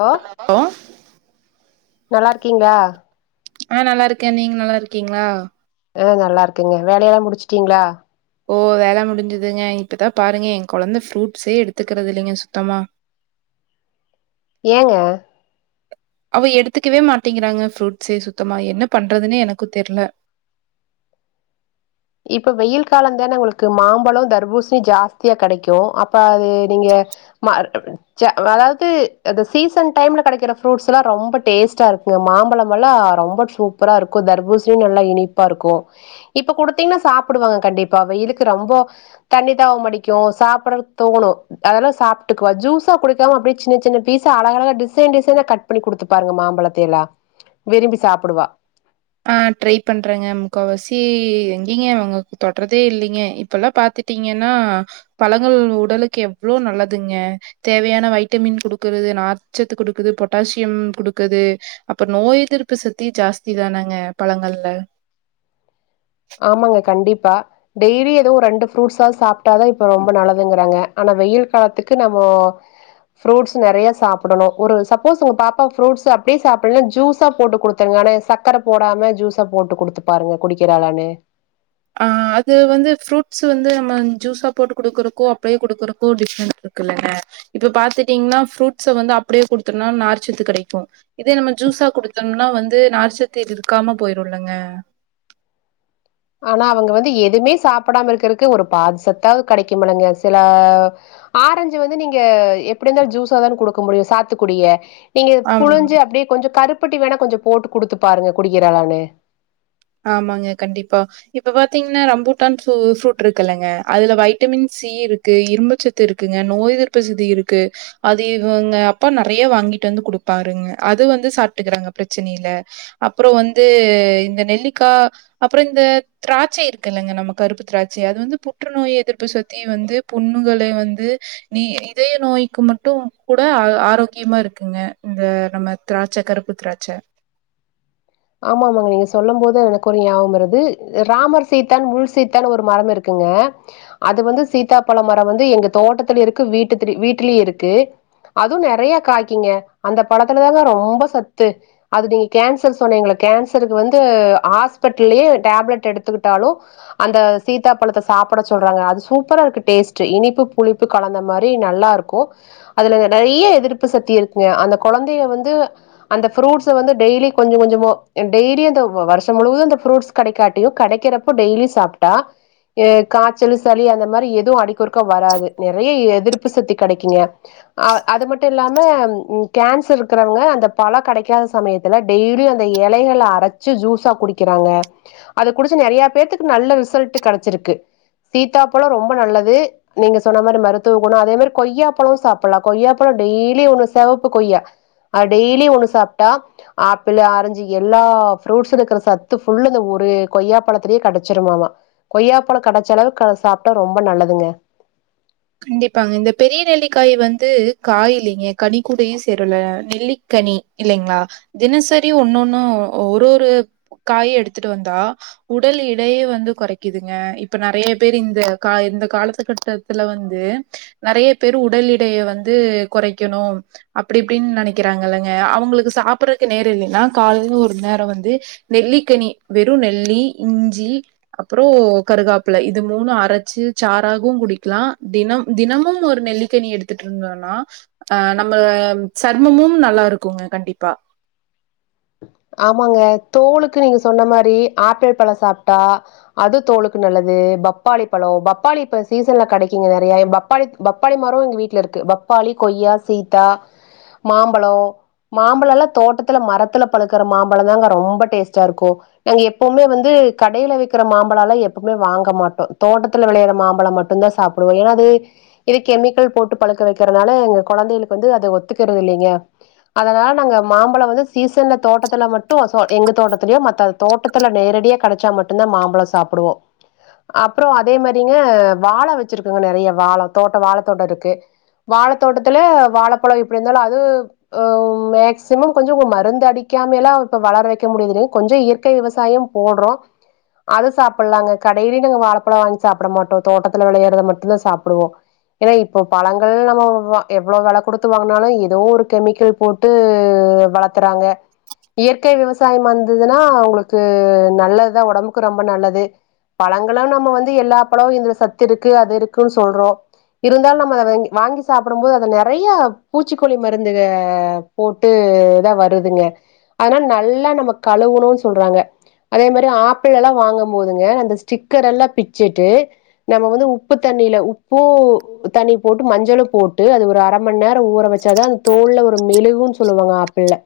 hello லோ நல்லா இருக்கீங்களா ஆ நல்லா இருக்கே நீங்க நல்லா இருக்கீங்களா ஆ நல்லா இருக்கேங்க வேலையெல்லா முடிச்டீங்களா ஓ வேலை முடிஞ்சிதுங்க இப்பதா பாருங்க என் குழந்த ப்ரூட்சே எடுத்துகுறது இல்லங்க சுத்தமா ஏங்க அவ எடுத்துக்கவே மாட்டிங்குறாங்க ப்ரூட்ஸே சுத்தமா என்ன பண்றதுன்னே எனக்கு தெர்ல இப்ப வெயில் காலதானே உங்களுக்கு மாம்பழம் தர்பூசுணி ஜாஸ்தியா கிடைக்கு அப்ப அது நீங்க அதாவது சீசன் டைம்ல கடைக்குற ப்ரூட்ஸ் எல்லா ரொம்ப டேஸ்டா இருக்கு மாம்பழம் எல்ல ரொம்ப சூப்பரா இருக்கு தர்பூசணி நல்லா இனிப்பா இருக்கு இப்ப கூடுத் த்தீங்கன்னா சாப்டுவாங்க கண்டிப்பா வெயிலுக்கு ரொம்ப தண்ணி தாவம் அடிக்கு சாப்ட தோணு அத சாப்ட்டுக்குவா ஜூஸா குடுக்காம அப்டியே சின்ன சின்ன பீச அழகலகா டிசைன் டிசைனா கட் பண்ணி குடுத்து பாருங்க மாம்பலத விரும்பி சாப்டுவா ஆ ட்ரை பண்றங்க முக்காவாசி எங்கீங்க உங்க தொட்றதே இல்லைங்க இப்பல்லா பாத்து கிடீங்கன்னா பழங்கள் உடலுக்கு எவ்ளோ நல்லதுங்க தேவையான வைட்டமின் கொடுக்க நாச்சத்து குடுக்குது பொட்டாசியம் குடுக்குது அப்ப நோய் எதிர்ப்பு சக்தி ஜாஸ்தி தான பழங்கள்ல ஆமாங்க கண்டிப்பா டெய்லி எதுவு ஒரு ரெண்டு ப்ரூட்ஸ் சாது சாப்ட்டாதா இப்ப ரொம்ப நல்லதுங்குறாங்க ஆனா வெயில் காலத்துக்கு நம்ம ஃப்ரூட்ஸ் நெறயா சாப்டணு ஒரு சப்போஸ் உங்க பாப்பா புரூட்ஸ் அப்டியே சாப்ல்னா ஜூஸா போட்டு குடுத்துருங்க ஆனா சக்கர போடாம ஜூஸா போட்டு குடுத்து பாருங்க குடிக்கறாளானு ஆ அது வந்து ஃப்ரூட்ஸ் வந்து நம்ம ஜூஸா போட்டு குடுக்கறக்கு அப்டியே குடுக்கறக்கு டிஃப்ரெண்ட் இரு க்கல்லங்க இப்ப பாத்துட்டீங்கனா ஃப்ரூட்ஸ வந்து அப்டியே குடுத்தனா நார்ச்சத்து கெடைக்கு இதே நம்ம ஜூ சா குடுத்தம்னா வந்து நார்ச்சத்து இதுக்கு இருக்காம போயிருல்லங்க ஆனா அவுங்க வந்து எதுமே சாப்டாம இருக்கறக்கு ஒரு பாதி சத்தாவது கெடைக்குமல்லங்க சில ஆ ரஞ்சு வந்து நீங்க எப்டி இந்தாலு ஜூஸாதான குடுக்க முடியு சாத்துக்கொடிய நீங்க ஆமா புழிஞ்சு அப்டியே கொஞ்சோ கருப்பட்டி வேணா கொஞ்சோ போட்டு குடுத்து பாருங்க குடிக்கிறாளானு ஆமாங்க கண்டிப்பா இப்ப பாத்தீங்கன்னா ரம்பூட்டான் ஃப்ரூட் இருக்குல்லங்க அதுல வைட்டமின்ஸ் சீ இருக்கு இரும்புச்சத்து இருக்குங்க நோய் எதிர்ப்புசக்தி இருக்கு அது இவுங்க அப்பா நெறயா வாங்கி ட்டு வந்து குடுப்பாருங்க அது வந்து சாப்டுக்கிறாங்க பிரச்சின இல்ல அப்றோ வந்து இந்த நெல்லி கா அப்றோ இந்த திராட்ச இருக்குல்லங்க நம்ம கருப்பு திராட்ச அது வந்து புற்றுநோய் எதிர்ப்பு சத்திய வந்து புண்ணுங்கள வந்து நீ இதய நோய்க்கு மட்டு கூட ஆரோக்கியமா இருக்குங் க இந்த நம்ம திராட்ச கருப்பு திராட்ச ஆமாமா நீங்க சொல்லும்போது எனக்கு ஒரு ஞாபம் வருது ராமர் சீதான் முழு சீத்தான் ஒரு மரம் இருக்கு ங்க அது வந்து சீதாப்பழோ மரோ வந்து எங்க தோட்டத்துல இருக்கு வீட்டுத்திரி வீட்லயு இருக்கு அதுவு நெறயா காய்க்கிங்க அந்த பழத்துலதாங்க ரொம்ப சத்து அது நீங்க கேன்சர்ஸ் சொன்னீங்கள்ள கேன்சருக்கு வந்து ஹாஸ்பிட்டலயே டேப்லெட் எடுத்துக்கிட்டாலு அந்த சீதா பழத்த சாப்ட சொல்றாங்க அது சூப்பரா இருக்கு டேஸ்ட் இனிப்பு புளிப்பு கலந்த மாரி நல்லா இருக்கு அதுல நெறய எதிர்ப்பு சத்தி இருக்குங்க அந்த கொழந்தய வந்து அந்த ஃப்ரூட்ஸ் வந்து டெய்லி கொஞ்ச கொஞ்சமோ டெய்லி அந்த வருஷ முழுுவது அந்த ஃப்ரூட்ஸ் கெடைக்காட்டியு கெடைக்கறப்ப டெய்லியு சாப்டா காச்சல், சளி அந்த மாரி எதுவு அடிக்கொறுக்கா வராது நெறய எதிர்ப்பு சத்தி கெடைக்குங்க அ அது மட்டு இல்லாம கேன்சர் இருக்கவங்க அந்த பழொ கெடைக்காத சமயத்துல டெய்லி அந்த இலைகள அரச்சு ஜூஸா குடிக்கறாங்க அத குடிச்சு நெறயா பேத்துக்கு நல்ல ரிசல் ட்டு கெடச்சிருக்கு சீத்தாப்பழொ ரொம்ப நல்லது நீங்க சொன்ன மாரி மருத்துவ குணோ அதே மாரி கொய்யாப்பழொ சாப்ல்லா கொய்யாப்பழொ டெய்லி ஒண்ணு சிவப்பு கொய்யா அ டெய்லி ஒண்ணு சாப்ட்டா ஆப்பிளு, ஆரஞ்சு எல்லா ஃப்ரூட்ஸ்ல இருக்கிற சத்து ஃபுல்லு அந்த ஒரு கொய்யா பழத்துலயே கெடச்சிருமாமா கொய்யாப்பழொ கெடச்ச அளவு சாப்ட்டா ரொம்ப நல்லதுங்க கண்டிப்பாங்க இந்த பெரிய நெல்லிக்காய வந்து காய் இல்லைங்க கனிக்கூடயு சேரல நெல்லிக் கனி இல்லைங்ளா தினசரி ஒன்னொன்னு ஒரு ஒரு காய எடுத்துட்டு வந்தா உடல் எடையே வந்து குறைக்குதுங்க இப்ப நெறய பேர் இந்த காய இந்த காலத்துக்கட்டத் துல வந்து நெறைய பேர் உடல் எடைய வந்து குறைக்கணு அப்டி இப்டின்னு நெனக்கிறாங் க இல்லங்க அவுங்களுக்கு சாப்பறக்கு நேரோ இல்லைனா காலைல ஒரு நேரோ வந்து நெல்லிக்கனி வெறு நெ ல்லி இஞ்சி அப்றோ கருகாப்பிள இது மூணு அரச்சு சாராகவு குடி கலா தினம் தினமும் ஒரு நெல்லிக்கனி எடுத்துட்டு இருந்தோனா அ நம்ம சர்மமு ம் நல்லா இருக்குங்க கண்டிப்பா [unintelligible] ஆமாங்க தோலுக்கு நீங்க சொன்ன மாரி ஆப்பிள் பழோ சாப்ட்டா அது தோலுக்கு நல்ல து பப்பாளி பழோ பப்பாளி இப்ப சீசன்ல கெடைக்குங்க நெறயா பப்பாளி பப்பாளி மரோ எங்க வீட்ல இருக்கு பப் பாளி, கொய்யா, சீத்தா, மாம்பழோ மாம்பழோல்லா தோட்டத்துல மரத்துல பழுக்கற மாம்பழந்தாங்க ரொம்ப டேஸ்டா இருக்கு நாங்க எப்புமே வந்து கடைல விக்கிற மாம்பழல்லா எப்புமே வாங்க மாட்டோ தோட்டத்தில வெளயற மாம்பழோ மட்டுந்தா சாப்டுவோ ஏனா அது இது கெமிக்கல் போட்டு பழுக்க வெ க்கறனால எங்க கொழந்தைகளுக்கு வந்து அது ஒத்துக்கிறது இல்லைங்க அதனால நாங்க மாம்பழோ வந்து சீசன்ல தோட்டத்துல மட்டோ சோ எங்க தோட்டத்திலயோ மத்த தோட்டத்துல நேரடியா கிடைச்சா மட்டுந்தா மாம்பழோ சாப்டுவோ அப்றோ அதே மாரிங்க வாழ வெச்சிருக்குங்க நெறைய வாழ தோட்டோ வாழத் தோட்டோ இருக்கு வாழத்தோட்டத்துல வாழப்பழோ எப்டி இந்தாலு அது உ மேக்சிமம் கொஞ்சோ மருந்து அடி கியாமெல்லா இப்ப வளர வெக்க முடியுது கொஞ்சோ இயற்கை விவசாயம் போடுறோ அது சாப்பிடலாங்க கடையிலயு நாங்க வாழைப்பழோ வாங்கி சாப்பிட மாட்டோ தோட்டத்துல விளையறத மட்டுந்தா சாப்பிடுவோ ஏன்னா இப்போ பழங்கள் நம்ம வ எவ்ளோ வெல குடுத்து வாங்கனாலு ஏதோ ஒரு கெமிக்கல் போட்டு ஹ் வளத்துறாங்க இயற்கை விவசாயமாந்ததுன்னா உங்களுக்கு நல்லதுதா ஒடம்புக்கு ரொம்ப நல்லது பழங்களா நம்ம வந்து எல்லா பழமு இதுல சத்து இருக்கு அது இருக்குன்னு சொல்றோ இருந்தாலு நம்ம அத வங்கி வாங்கி சாப்பிடும் போது அத நெறைய பூச்சிக்கொல்லி மருந்துக போட்டு அஹ் இதுதா வருதுங்க அதனால நல்லா நம்ம கழுவுணுன்னு சொல்றாங்க அதே மாரி ஆப்பிள் எல்லா வாங்கும் போதுங்க அந்த ஸ்டிக்கர் எல்லா பிச்சுட்டு நம்ம வந்து உப்புத்தண் ண்ணில உப்பூ தண்ணி போட்டு மஞ்சளு போட்டு அது ஒரு அரைம மண் நேர ஊற வச்சாதா அந்த தோள் ஒரு மெழுகுன்னு சொல்லுவாங்க ஆப்பிள்ல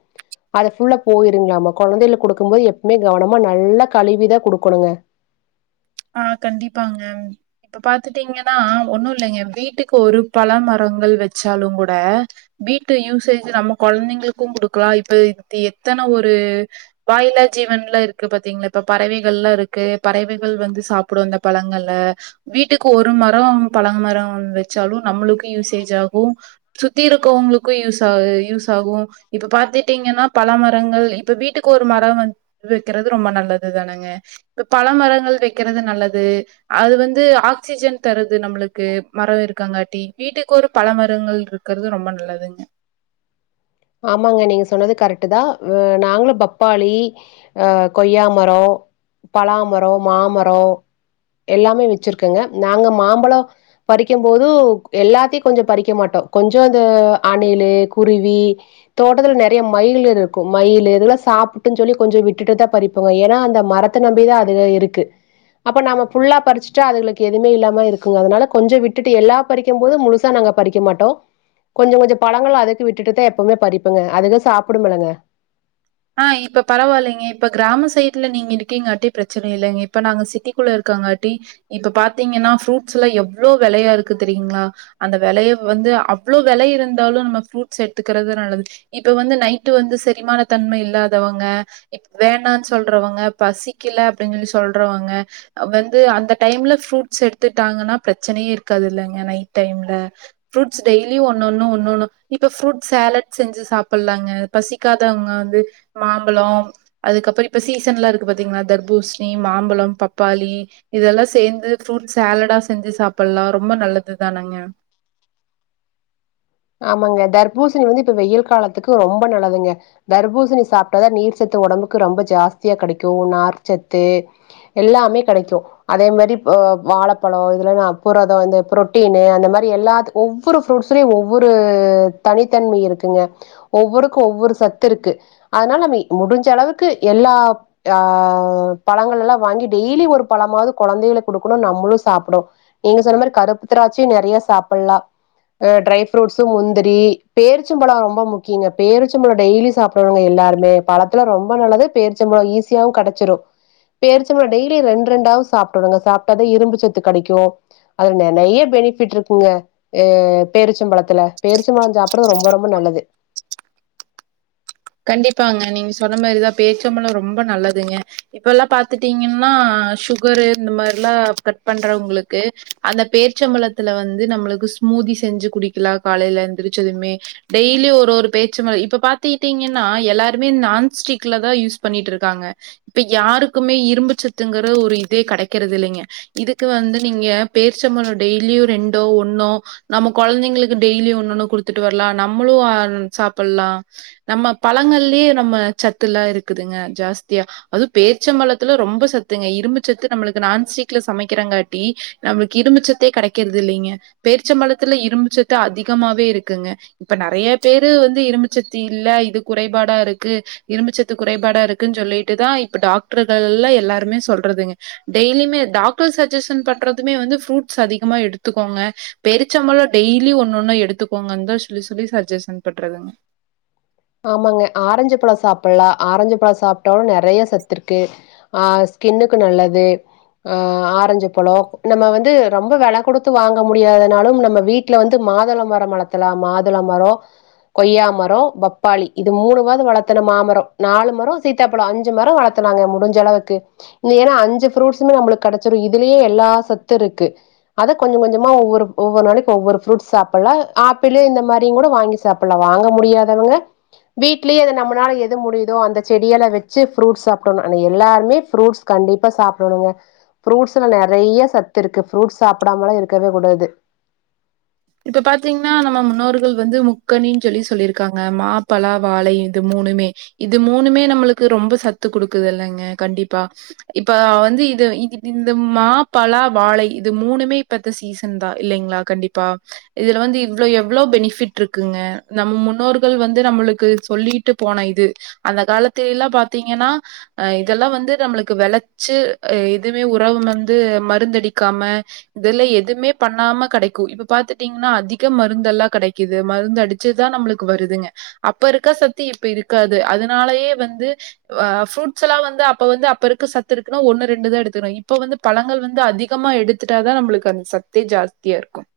அத ஃபுல்லா போயிருங்களாமா கொழந்தைளுக் குடுக்கும் போது எப்பவுமே கவனமா நல்லா கழுவிதா குடுக்கணுங்க ஆ கண்டிப்பாங்க இப்ப பாத்துட்டீங்கன்னா ஒண்ணு இல்லைங்க வீட்டுக்கு ஒரு பழ மரங்கள் வச்சாலுங்கூட வீட்டு யூசேஜ் நம்ம கொழந்தைங்களுக்கு குடுக்கலா இப்ப எத்தனை ஒரு வாயிலா ஜீ ஈவன்லா இருக்கு பாத்தீங்களா இப்ப பறவைகள்லா இருக்கு பறவைகள் வந்து சாப்பிடு அந்த பழங்கள்ல வீட்டுக்கு ஒரு மரோம் பழ மரம் வச்சாலு நம்மளுக்கு யூஸ்சே ஜ்ஆகும் சுத்தி இருக்கவங்களுக்கு யூஸா யூஸ் ஆகு இப்ப பாத்தட்டீங்கன்னா பழமர ங்கள் இப்ப வீட்டுக்கு ஒரு மரம் வந்து வெக்கிறது ரொம்ப நல்லது தானுங்க இப்ப பழ மரங்கள் வெக் கிறது நல்லது அது வந்து ஆக்சிஜன் தருது நம்மளுக்கு மரோ இருக்காங்காட்டி வீட்டுக்கோ ஒரு பழ மரங்கள் இருக்கிறது ரொம்ப நல்லதுங்க ஆமாங்க நீங்க சொன்னது கரெக்டு தா வெ நாங்களு பப்பாளி ஆ கொய்யா மரோ பலாமரோ மாமரோ எல்லாமே வச்சிருக்கங்க நாங்க மாம்பழோ பறிக்கும் போது எல்லாத்தையு கொஞ்சோ பறிக்க மாட்டோ கொஞ்சோ அந்த அணிலு குருவி தோட்டத்துல நெறைய மயில் இருக்கும் மயிலு இதுல்லா சாப்ட்டுன்னு சொல்லி கொஞ்சோ விட்டுட்டு தா பறிப்போங்க ஏன்னா அந்தம் மரத்தை நம்பிதா அதுக இருக்கு அப்ப நாம புல்லா பறிச்சுட்டா அதுளுக்கு எதுமே இல்லாம இருக்குங்க அதனால கொஞ்சோ விட்டுட்டு எல்லா பறிக்கும் போது முழுசா நாங் க பறிக்க மாட்டோ கொஞ்சோ கொஞ்சோ பழங்கள அதுக்கு விட்டுட்டுதா எப் பவுமே பறிப்புங்க அதுக சாப்டுமல்லங்க ஆ இப்ப பரவால்லிங்க இப்ப கிராம சைட்ல நீங்க இருக்கீங்காட்டி பிரச்சனை இல்லைங்க இப்ப நாங்க சிட்டிக்குள்ள இருக் ங்காட்டி இப்ப பாத்தீங்கன்னா ஃப்ரூட்ஸ் எல்லா எவ்ளோ வெலையா இருக்கு தெரியுங்களா அந்த வெலைய வந்து அவ்ளோ வெலை இருந்தாலு நம்ம ஃப்ரூட்ஸ் எடுத்துக்கிறது நல்லது இப்ப வந்து நைட்டு வந்து செரிமான தன்மை இல்லாதவங்க இ வேணாம்னு சொல்றவங்க பசிக்கல அப்டின்னு சொல்லி சொல்றவங்க வந்து அந்த டைம்ல ஃப்ரூட்ஸ் எடுத்துட்டாங்கன்னா பிரச்சனையே இருக்காது இல்லங்க நைட் டைம்ல ஃப்ரூட்ஸ் டெய்லியு ஒன்னொன்னு ஒன்னொன்னு இப்ப ஃப்ரூட் சேலட் செஞ்சு சாப்பிட்லாங்க பசிக்காதவங்க து மாம்பழோ அதுக்கப்புற இப்ப சீசன் எல்லா இருக்கு பாத்தீங்கன்னா தர்பூஷணி மாம்பழம் பப்பாளி இதெல்லா சேந்து ஃப்ரூட் சேலடா செஞ்சு சாப்பிடலா ரொம்ப நல்லது தானங்க [unintelligible] ஆமாங்க தர்பூசணி வந்து இப்ப வெயில் காலத்துக்கு ரொம்ப நல்லதுங்க தர்பூசணி சாப்பிட்டதா நீர் சத்து ஒடம்புக்கு ரொம்ப ஜாஸ்தியா கெடைக்கு நார்ச்சத்து எல்லாமே கெடைக்கு அதே மாரி வா ழப்பழோ இதுல்னா புரதோ இந்த புரோட்டீனு அந்த மாரி எல்லாத்து ஒவ்வொரு ஃபுரூட்ஸ்லியு ஒவ் வொரு தனித்தன்மை இருக்குங்க ஒவ்வொருக்கு ஒவ்வொரு சத்து இருக்கு அதனால நம்ம முடிஞ்ச அளவுக்கு எல்லா ஆ பழங்கள எல்லா வாங்கி டெய்லி ஒரு பழமாவது கொழந்தைகளுக்கு குடுக்கணு நம்மளு சாப்புடு நீங்க சொன்ன மாரி கருப்பு திராட்சியு நெறைய சாப்பிடலா ஆ ட்ரை ஃப்ரூட்ஸு முந்திரி பேருச்சம்பழோ ரொம்ப முக்கியங்க பேருச்சம்பழ டெய்லி சாப்புடனுங்க எல்லாருமே பழத்தை ல்லா ரொம்ப நல்லது பேருச்சம்பழோ ஈஸியாவு கெடைச்சிரும் பேருச்சம்பழோ டெய்லி ரெண்டு ரெண்டாவாது சாப்டுடுங்க சாப்பிட்டது இரும்புச்சத்து கெடைக்கு அதுல நெ நெயைய பென் பெனிஃபிட் இருக்குங்க பேருச்சம்பழத்துக்கு த்துல பேர்ச்ச பழம் சாப்படுறது ரொம்ப ரொம்ப நல்லது கண்டிப்பாங்க நீங்க சொன்ன மாதிரிதான் பேருச்சபழம் ரொம்ப நல்லதுங்க இப்ப எல்லாம் பாத்துட்டீங்கன்னா சுகரு இந்த மாதிரல்லாம் கட் பண்றவங்களுக்கு அந்த பேரிச்சம்பளத்துல வந்து நம்மளுக்கு ஸ்மூதி செஞ்சு குடிக்கலா காலையில எந்திரச்சதுவுமே டெய்லி ஒரு பேச்சு ம இப்ப பாத்தீங்க ங்கன்னா எல்லாருமே நான்ஸ்டிக்ல தான் யூஸ் பண்ணிட்டுருக்காங்க இப்ப யாருக்குமே இரும்புச்சத்து ங்கிற ஒரு இதே கிடைக்கிறது இல்லைங்க இதுக்கு வந்து நீங்க பேர்ச்சபழ டெய்லியும் ரெண்டோ ஒன்னோ நம்ம குழந்தைங்களுக்கு டெய்லி ஒன்னுன்னு குடுத்துட்டு வரலாம் நம்மளும் சாப்ட்லாம் நம்ம பழங்கள்லயே நம்ம சத்துல்லாம் இருக்குதுங்க ஜாஸ்தியா அதுவும் பேர்ச்சம்பலத்துல ரொம்ப சத்து த்துங்க இரும்புச்சத்து நம்மளுக்கு நான்ஸ்டிக்ல சமைக்கிறங்காட்டி நம்மளுக்கு இரும்பச்சத்தே கிடைக்கிறது இல்லைங்க பேர்ச்சம்பளத்துல இரும்புச்சத்து அதிகமாவே இருக்குங்க இப்ப நெறைய பேரு வந்து இரும்புச்சத்தி இல்ல இது குறைபாடா இருக்கு இரும்புச்சத்து குறைபாடா இருக்குன்னு சொல்லிட்டுதான் இப்ப டாக்டர்கள்லாம் எல்லாம் ருமே சொல்றதுங்க டெய்லியுே டாக்டர் சஜன் பண்றதுமே வந்து பூட்ஸ் அதிகமா எடுத்துக்கோங்க பேருச்சம்பள டெய்லி ஒண்ணுண்ணு எடுத்துக்கோங்கு த சொல்லி சொல்லி சஜஷன் பண்றதுங்க ஆமாங்க ஆரஞ்சு பழம் சாப்பிடலாம் ஆரஞ்சு பழம் சாப்பிட்டாலும் நிறைய சத்து இருக்கு ஆ ஸ்கின்னுக்கு நல்லது ஆ ஆரஞ்சு பழம் நம்ம வந்து ரொம்ப வில கொடுத்து வாங்க முடியாதனாலும் நம்ம வீட்டுல வந்து மாதுள மரம் மரத்துல மாதுள மரம் கொய்யா மரம் ப பப்பாளி இது மூணு மாதது வளர்த்துனும் மாமரம் நாலு மரம் சீத்தாப்பழம் அஞ்சு மரம் வளர்த்துனாங்க முடிஞ்ச அளவுக்கு இந்த ஏன்னா அஞ்சு பரூட்ஸுமே நம்ளுக்கு கிடைச்சிடூ இதுலயே எல்லா சத்து இருக்கு அதை கொஞ்சம் கொஞ்சமா ஒவ்வொரு ஒவ்வொரு நாளைக்கும் ஒவ்வொரு ஃப்ரூட் சாப்பிடலாம் ஆப்பிள் இந்த மாதிரியும் கூட வாங்கி சாப்பிடலாம் வாங்க முடியாதவங்க வீட்லேயே அதை நம்மளால எது முடியுதோ அந்த செடியள வச்சு ப்ரூட்ஸ் சாப்டோம் எல்லாருமே புரூட்ஸ் கண்டிப்பா சாப்பிடணுங்க ப்ரூட்ஸ்ல நெறைய சத்து இருக்கு ப்ரூட்ஸ் சாப்பிடாமல இருக்கவே கூடாது [unintelligible] இப்ப பாத்தீங்கன்னா நம்ம முன்னோர்கள் வந்து முக்கனின்னு சொல்லி சொல்லியிருக்காங்க மா பலா வாழை இது மூ இது மூணுமே நம்மளுக்கு ரொம்ப சத்து கொடுக்குதுல்லைங்க கண்டிப்பா இப்ப வந்து இ இ இந்த மா பலா வாழை இது மூணுமே இப்பத்த சீசன் தான் இல்லைங்களா கண்டிப்பா இதுல வந்து இவ்வளோ எவ்ளோ பெனிபிட் இருக்குங்க நம்ம முன்னோர்கள் வந்து நம்மளுக்கு சொல்லிட்டு போன இது அந்த காலத்துல எல்லாம் பாத்தீங்கன்னா இதெல்லாம் வந்து நம்மளுக்கு வெளைச்சு எதுவுமே உரவு வந்து மருந்தடிக்காம இதெல்லாம் எதுவுமே பண்ணாம கிடைக்கும் இப்ப பாத்துட்டீங்கன்னா அதிகம் மருந்தெல்லாம் கெடைக்குது மருந்து அடிச்சுதான் நம்மளுக்கு வருதுங்க அப்ப இருக்கா சத்தி இப்ப இருக்காது அதனாலயே வந்து ப்ரூட்ஸ்ல்லாம் வந்து அப்ப வந்து அப்ப இருக்கு சத்து இருக்குன்னா ஒன்னு ரெண்டு தான் எடுத்துக்கணும் இப்ப வந்து பழங்கள் வந்து அதிகமா எடுத்துட்டாதான் நம்மளுக்கு அந்த சத்தே ஜாஸ்தியா இருக்கும்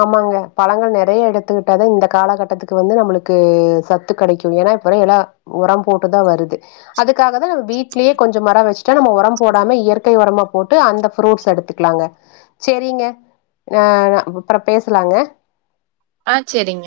ஆமாங்க பழங்கள் நெறைய எடுத்துக்கிட்டாதான் இந்த காலகட்டத்துக்கு வந்து நம்மளுக்கு சத்து கிடைக்கும் ஏ அப்புறம் எல்லா உரம் போட்டுதான் வருது அதுக்காக தான் நம்ம வீட்டிலயே கொஞ்சம் மரம் வச்சுட்டா நம்ம உரம் போடாம இயற்கை உரமா போட்டு அந்த புரூட்ஸ் எடுத்துக்கலாங்க சேரிங்க நா அப்புறம் பேசலாங்க ஆ சேரிங்க